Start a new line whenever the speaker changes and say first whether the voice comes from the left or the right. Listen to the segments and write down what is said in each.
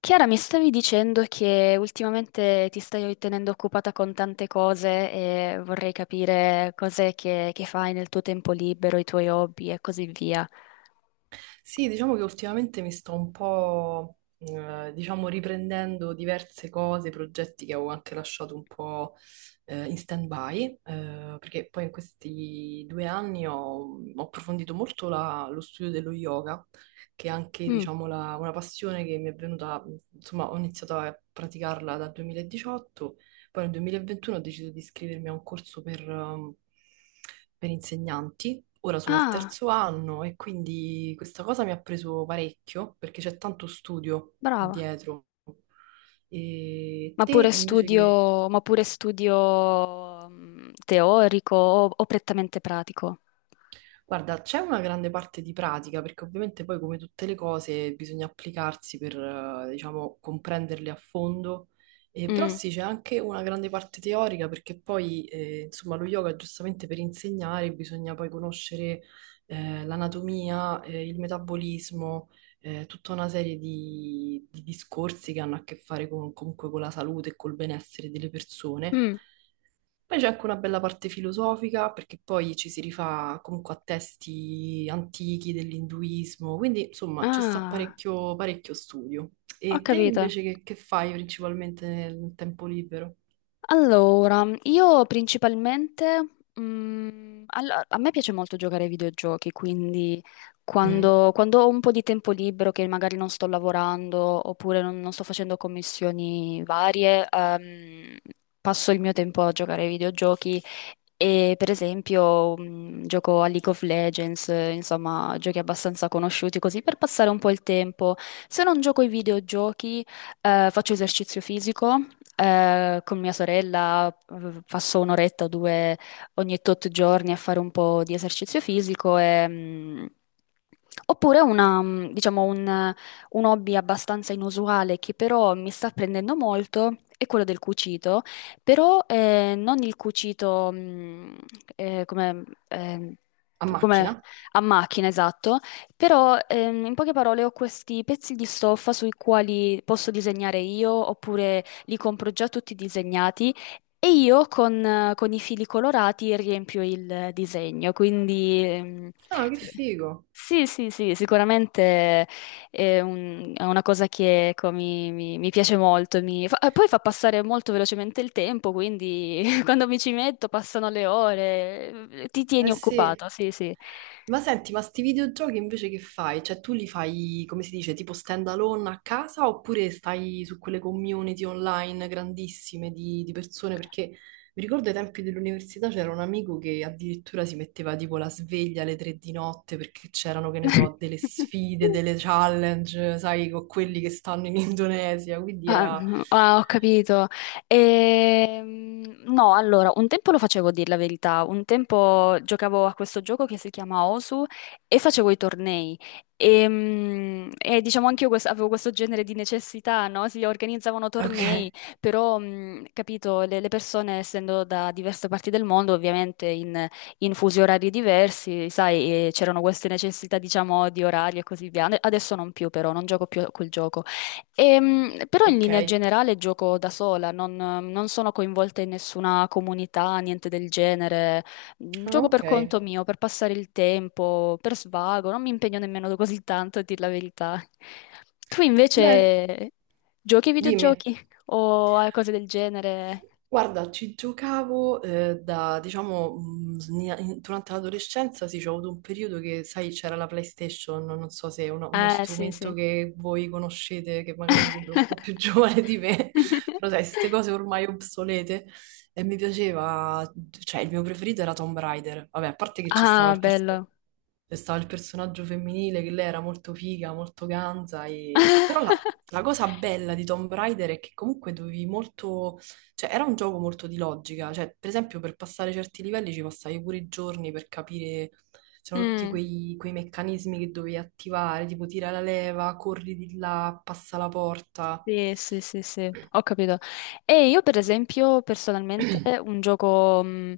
left: Chiara, mi stavi dicendo che ultimamente ti stai tenendo occupata con tante cose e vorrei capire cos'è che fai nel tuo tempo libero, i tuoi hobby e così via.
right: Sì, diciamo che ultimamente mi sto un po', diciamo, riprendendo diverse cose, progetti che avevo anche lasciato un po', in stand-by, perché poi in questi 2 anni ho approfondito molto lo studio dello yoga, che è anche,
left: Mm.
right: diciamo, una passione che mi è venuta, insomma, ho iniziato a praticarla dal 2018. Poi nel 2021 ho deciso di iscrivermi a un corso per insegnanti. Ora sono al
left: Ah,
right: terzo anno e quindi questa cosa mi ha preso parecchio perché c'è tanto studio
left: brava.
right: dietro. E te invece che.
left: Ma pure studio teorico o prettamente pratico?
right: Guarda, c'è una grande parte di pratica, perché ovviamente poi come tutte le cose bisogna applicarsi per, diciamo, comprenderle a fondo. Però
left: Mm.
right: sì, c'è anche una grande parte teorica, perché poi, insomma, lo yoga giustamente per insegnare bisogna poi conoscere, l'anatomia, il metabolismo, tutta una serie di discorsi che hanno a che fare comunque con la salute e col benessere delle persone.
left: Mm.
right: Poi c'è anche una bella parte filosofica, perché poi ci si rifà comunque a testi antichi dell'induismo, quindi insomma ci sta
left: Ah,
right: parecchio, parecchio studio.
left: ho
right: E te
left: capito.
right: invece che fai principalmente nel tempo libero?
left: Allora, io principalmente, a me piace molto giocare ai videogiochi, quindi
right: Mhm.
left: quando ho un po' di tempo libero, che magari non sto lavorando oppure non sto facendo commissioni varie, passo il mio tempo a giocare ai videogiochi e per esempio, gioco a League of Legends, insomma, giochi abbastanza conosciuti così per passare un po' il tempo. Se non gioco ai videogiochi, faccio esercizio fisico con mia sorella passo un'oretta o due ogni tot giorni a fare un po' di esercizio fisico e, mm, oppure una, diciamo un hobby abbastanza inusuale che però mi sta prendendo molto è quello del cucito, però non il cucito eh, come, eh,
right: A
left: come
right: macchina?
left: a macchina, esatto, però in poche parole ho questi pezzi di stoffa sui quali posso disegnare io oppure li compro già tutti disegnati e io con i fili colorati riempio il disegno. Quindi
right: Ah, che figo!
left: sì, sì, sì, sicuramente è, è una cosa che ecco, mi piace molto. Poi fa passare molto velocemente il tempo, quindi quando mi ci metto passano le ore, ti tieni
right: Eh sì.
left: occupato, sì, sì.
right: Ma senti, ma sti videogiochi invece che fai? Cioè tu li fai, come si dice, tipo stand alone a casa oppure stai su quelle community online grandissime di persone? Perché mi ricordo ai tempi dell'università c'era un amico che addirittura si metteva tipo la sveglia alle 3 di notte perché c'erano, che ne so, delle sfide, delle challenge, sai, con quelli che stanno in Indonesia, quindi
left: Ah,
right: era.
left: no, ah, ho capito. No, allora, un tempo lo facevo, a dir la verità. Un tempo giocavo a questo gioco che si chiama Osu e facevo i tornei. E, diciamo anche io avevo questo genere di necessità, no? Si organizzavano
right: Ok,
left: tornei, però, capito, le persone, essendo da diverse parti del mondo, ovviamente in fusi orari diversi, sai, c'erano queste necessità, diciamo, di orario e così via. Adesso non più, però, non gioco più a quel gioco. Però in
right: ok,
left: linea generale gioco da sola, non sono coinvolta in nessuna comunità, niente del genere. Mm,
right: ah,
left: gioco
right: ok.
left: per conto mio, per passare il tempo, per svago, non mi impegno nemmeno così tanto, a dir la verità. Tu
right: Beh,
left: invece giochi ai
right: dimmi.
left: videogiochi o a cose del genere?
right: Guarda, ci giocavo da, diciamo, durante l'adolescenza sì, c'è avuto un periodo che, sai, c'era la PlayStation, non so se è uno
left: Sì,
right: strumento
left: sì.
right: che voi conoscete, che magari mi sembra un po' più giovane di me, però sai, queste cose ormai obsolete, e mi piaceva, cioè il mio preferito era Tomb Raider, vabbè, a parte che
left: Ah, bello.
right: c'è stava il personaggio femminile, che lei era molto figa, molto ganza, e però la, la cosa bella di Tomb Raider è che comunque dovevi molto, cioè, era un gioco molto di logica, cioè, per esempio, per passare certi livelli ci passavi pure i giorni per capire, c'erano tutti
left: Mm.
right: quei meccanismi che dovevi attivare, tipo tira la leva, corri di là, passa la porta.
left: Sì, sì, sì, sì, ho capito. E io per esempio personalmente un gioco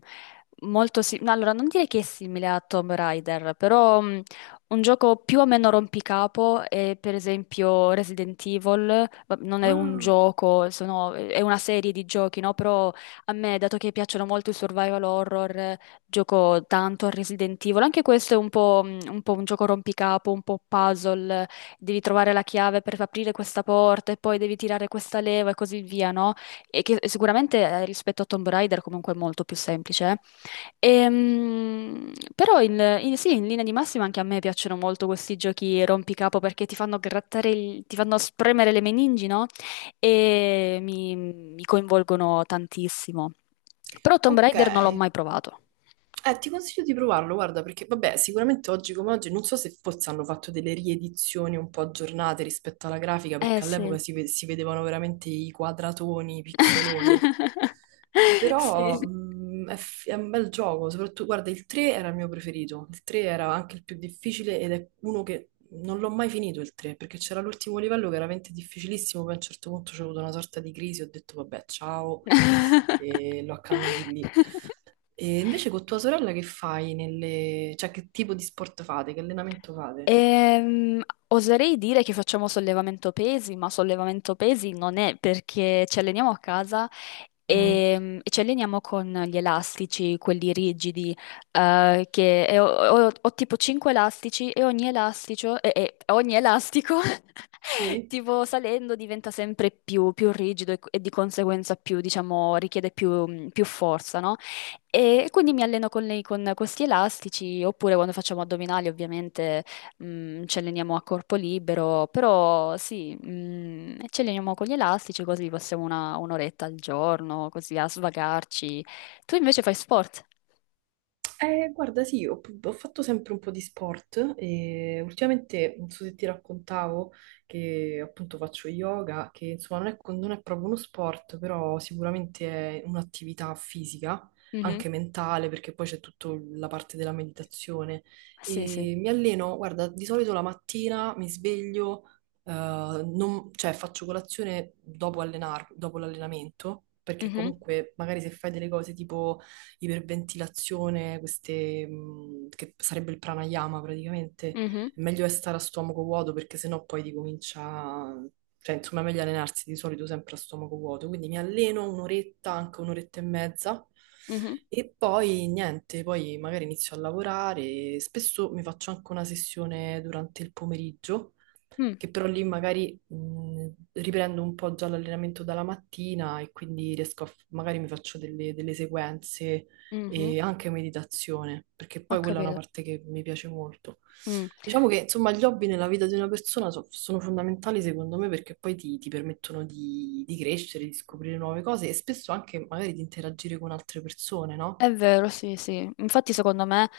left: molto simile, allora non direi che è simile a Tomb Raider, però un gioco più o meno rompicapo è per esempio Resident Evil. Non è un
right: Ah,
left: gioco, è una serie di giochi, no? Però a me, dato che piacciono molto i survival horror, gioco tanto a Resident Evil, anche questo è un po', un po' un gioco rompicapo, un po' puzzle, devi trovare la chiave per aprire questa porta e poi devi tirare questa leva e così via, no? E che sicuramente rispetto a Tomb Raider comunque è molto più semplice. Eh. Sì, in linea di massima anche a me piacciono molto questi giochi rompicapo perché ti fanno grattare, ti fanno spremere le meningi, no? E mi coinvolgono tantissimo. Però Tomb
right: ok.
left: Raider non l'ho mai provato.
right: Ti consiglio di provarlo, guarda, perché vabbè, sicuramente oggi come oggi, non so se forse hanno fatto delle riedizioni un po' aggiornate rispetto alla grafica,
left: Eh
right: perché
left: sì.
right: all'epoca si vedevano veramente i quadratoni, i pixeloni.
left: Sì.
right: Però è, è un bel gioco, soprattutto, guarda, il 3 era il mio preferito, il 3 era anche il più difficile ed è uno che non l'ho mai finito il 3, perché c'era l'ultimo livello che era veramente difficilissimo, poi a un certo punto c'è avuto una sorta di crisi, ho detto vabbè, ciao,
left: Sì.
right: e l'ho accannati lì. E invece con tua sorella che fai nelle. Cioè che tipo di sport fate, che allenamento fate?
left: Ehm, Oserei dire che facciamo sollevamento pesi, ma sollevamento pesi non è perché ci alleniamo a casa
right: Mhm.
left: e ci alleniamo con gli elastici, quelli rigidi, che e ho, ho tipo 5 elastici e ogni elastico, e ogni elastico
right: Sì?
left: tipo salendo diventa sempre più, più rigido e di conseguenza più, diciamo, richiede più, più forza, no? E quindi mi alleno con lei con questi elastici, oppure quando facciamo addominali, ovviamente ci alleniamo a corpo libero, però sì, ci alleniamo con gli elastici così passiamo una, un'oretta al giorno, così a svagarci. Tu invece fai sport?
right: Guarda, sì, ho fatto sempre un po' di sport e ultimamente, non so se ti raccontavo, che appunto faccio yoga, che insomma non è, non è proprio uno sport, però sicuramente è un'attività fisica,
left: Mhm.
right: anche mentale, perché poi c'è tutta la parte della meditazione.
left: Sì, sì.
right: E mi alleno, guarda, di solito la mattina mi sveglio, cioè faccio colazione dopo l'allenamento, perché
left: Mhm,
right: comunque magari se fai delle cose tipo iperventilazione, queste, che sarebbe il pranayama praticamente,
left: mhm,
right: è meglio è stare a stomaco vuoto perché sennò poi ti comincia, cioè insomma è meglio allenarsi di solito sempre a stomaco vuoto, quindi mi alleno un'oretta, anche un'oretta e mezza.
left: mhm,
right: E poi niente, poi magari inizio a lavorare, spesso mi faccio anche una sessione durante il pomeriggio,
left: mm,
right: che però lì magari riprendo un po' già l'allenamento dalla mattina e quindi riesco a, magari mi faccio delle, delle sequenze
left: mhm.
right: e anche meditazione, perché
left: Ho
right: poi quella è una
left: capito.
right: parte che mi piace molto.
left: Mm.
right: Diciamo che insomma gli hobby nella vita di una persona sono fondamentali secondo me perché poi ti permettono di crescere, di scoprire nuove cose e spesso anche magari di interagire con altre persone, no?
left: È vero, sì, sì. Infatti, secondo me,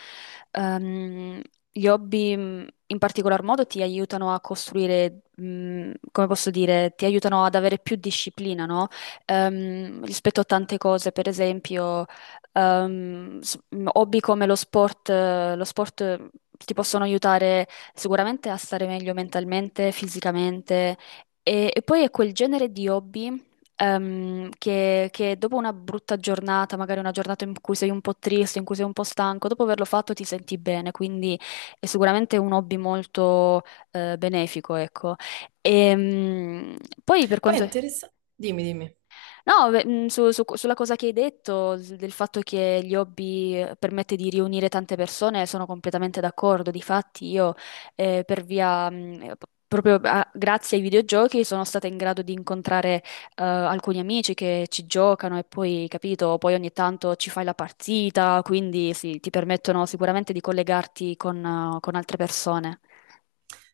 left: ehm, gli hobby in particolar modo ti aiutano a costruire, come posso dire, ti aiutano ad avere più disciplina, no? Rispetto a tante cose, per esempio, hobby come lo sport ti possono aiutare sicuramente a stare meglio mentalmente, fisicamente. E poi è quel genere di hobby che dopo una brutta giornata, magari una giornata in cui sei un po' triste, in cui sei un po' stanco, dopo averlo fatto ti senti bene, quindi è sicuramente un hobby molto benefico, ecco. E, poi per
right: Poi è
left: quanto...
right: interessante. Dimmi, dimmi.
left: No, beh, sulla cosa che hai detto, del fatto che gli hobby permette di riunire tante persone, sono completamente d'accordo. Difatti, io per via, proprio grazie ai videogiochi, sono stata in grado di incontrare alcuni amici che ci giocano e poi, capito, poi ogni tanto ci fai la partita, quindi sì, ti permettono sicuramente di collegarti con altre persone.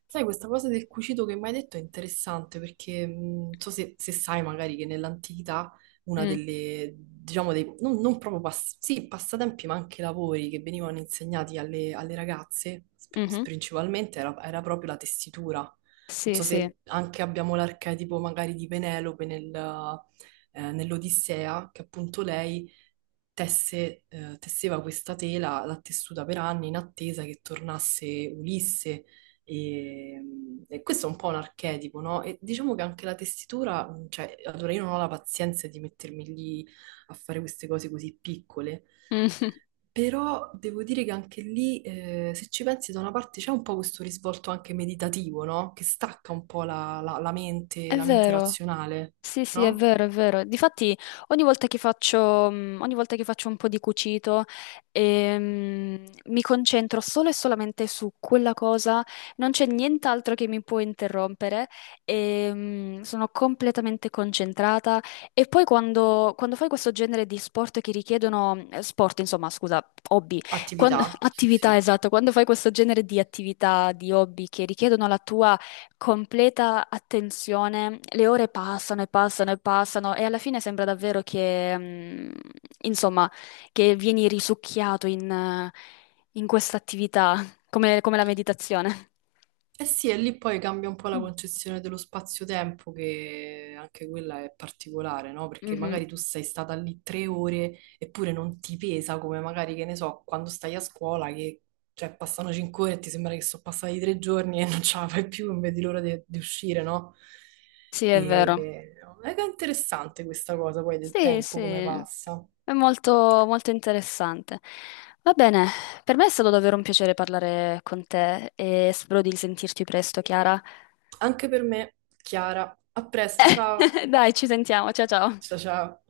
right: Sai, questa cosa del cucito che mi hai detto è interessante perché non so se, se sai magari che nell'antichità una
left: Mm,
right: delle, diciamo, dei, non proprio sì, passatempi, ma anche lavori che venivano insegnati alle, alle ragazze,
left: mhm.
right: principalmente, era, era proprio la tessitura. Non
left: Sì,
right: so
left: sì.
right: se anche abbiamo l'archetipo magari di Penelope nell'Odissea, che appunto lei tesse, tesseva questa tela, l'ha tessuta per anni in attesa che tornasse Ulisse e, e questo è un po' un archetipo, no? E diciamo che anche la tessitura, cioè, allora io non ho la pazienza di mettermi lì a fare queste cose così piccole,
left: Mhm.
right: però devo dire che anche lì, se ci pensi, da una parte c'è un po' questo risvolto anche meditativo, no? Che stacca un po' la mente,
left: È
right: la mente
left: vero.
right: razionale,
left: Sì, sì, è
right: no?
left: vero, è vero. Difatti, ogni volta che faccio, ogni volta che faccio un po' di cucito, mi concentro solo e solamente su quella cosa, non c'è nient'altro che mi può interrompere, sono completamente concentrata. E poi quando fai questo genere di sport che richiedono, sport, insomma, scusa, hobby,
right: Attività, sì,
left: attività,
right: sì.
left: esatto, quando fai questo genere di attività, di hobby che richiedono la tua completa attenzione, le ore passano e passano e passano e alla fine sembra davvero che, mm, insomma, che vieni risucchiato in, in questa attività, come la meditazione.
right: Eh sì, e lì poi cambia un po' la concezione dello spazio-tempo, che anche quella è particolare, no? Perché
left: Mhm.
right: magari tu sei stata lì 3 ore eppure non ti pesa come magari, che ne so, quando stai a scuola che, cioè, passano 5 ore e ti sembra che sono passati 3 giorni e non ce la fai più, non vedi l'ora di uscire, no?
left: Sì, è vero.
right: E è che è interessante questa cosa poi del
left: Sì, sì,
right: tempo, come passa.
left: è molto, molto interessante. Va bene, per me è stato davvero un piacere parlare con te e spero di risentirti presto, Chiara.
right: Anche per me, Chiara, a presto, ciao,
left: Dai, ci sentiamo, ciao ciao.
right: ciao ciao.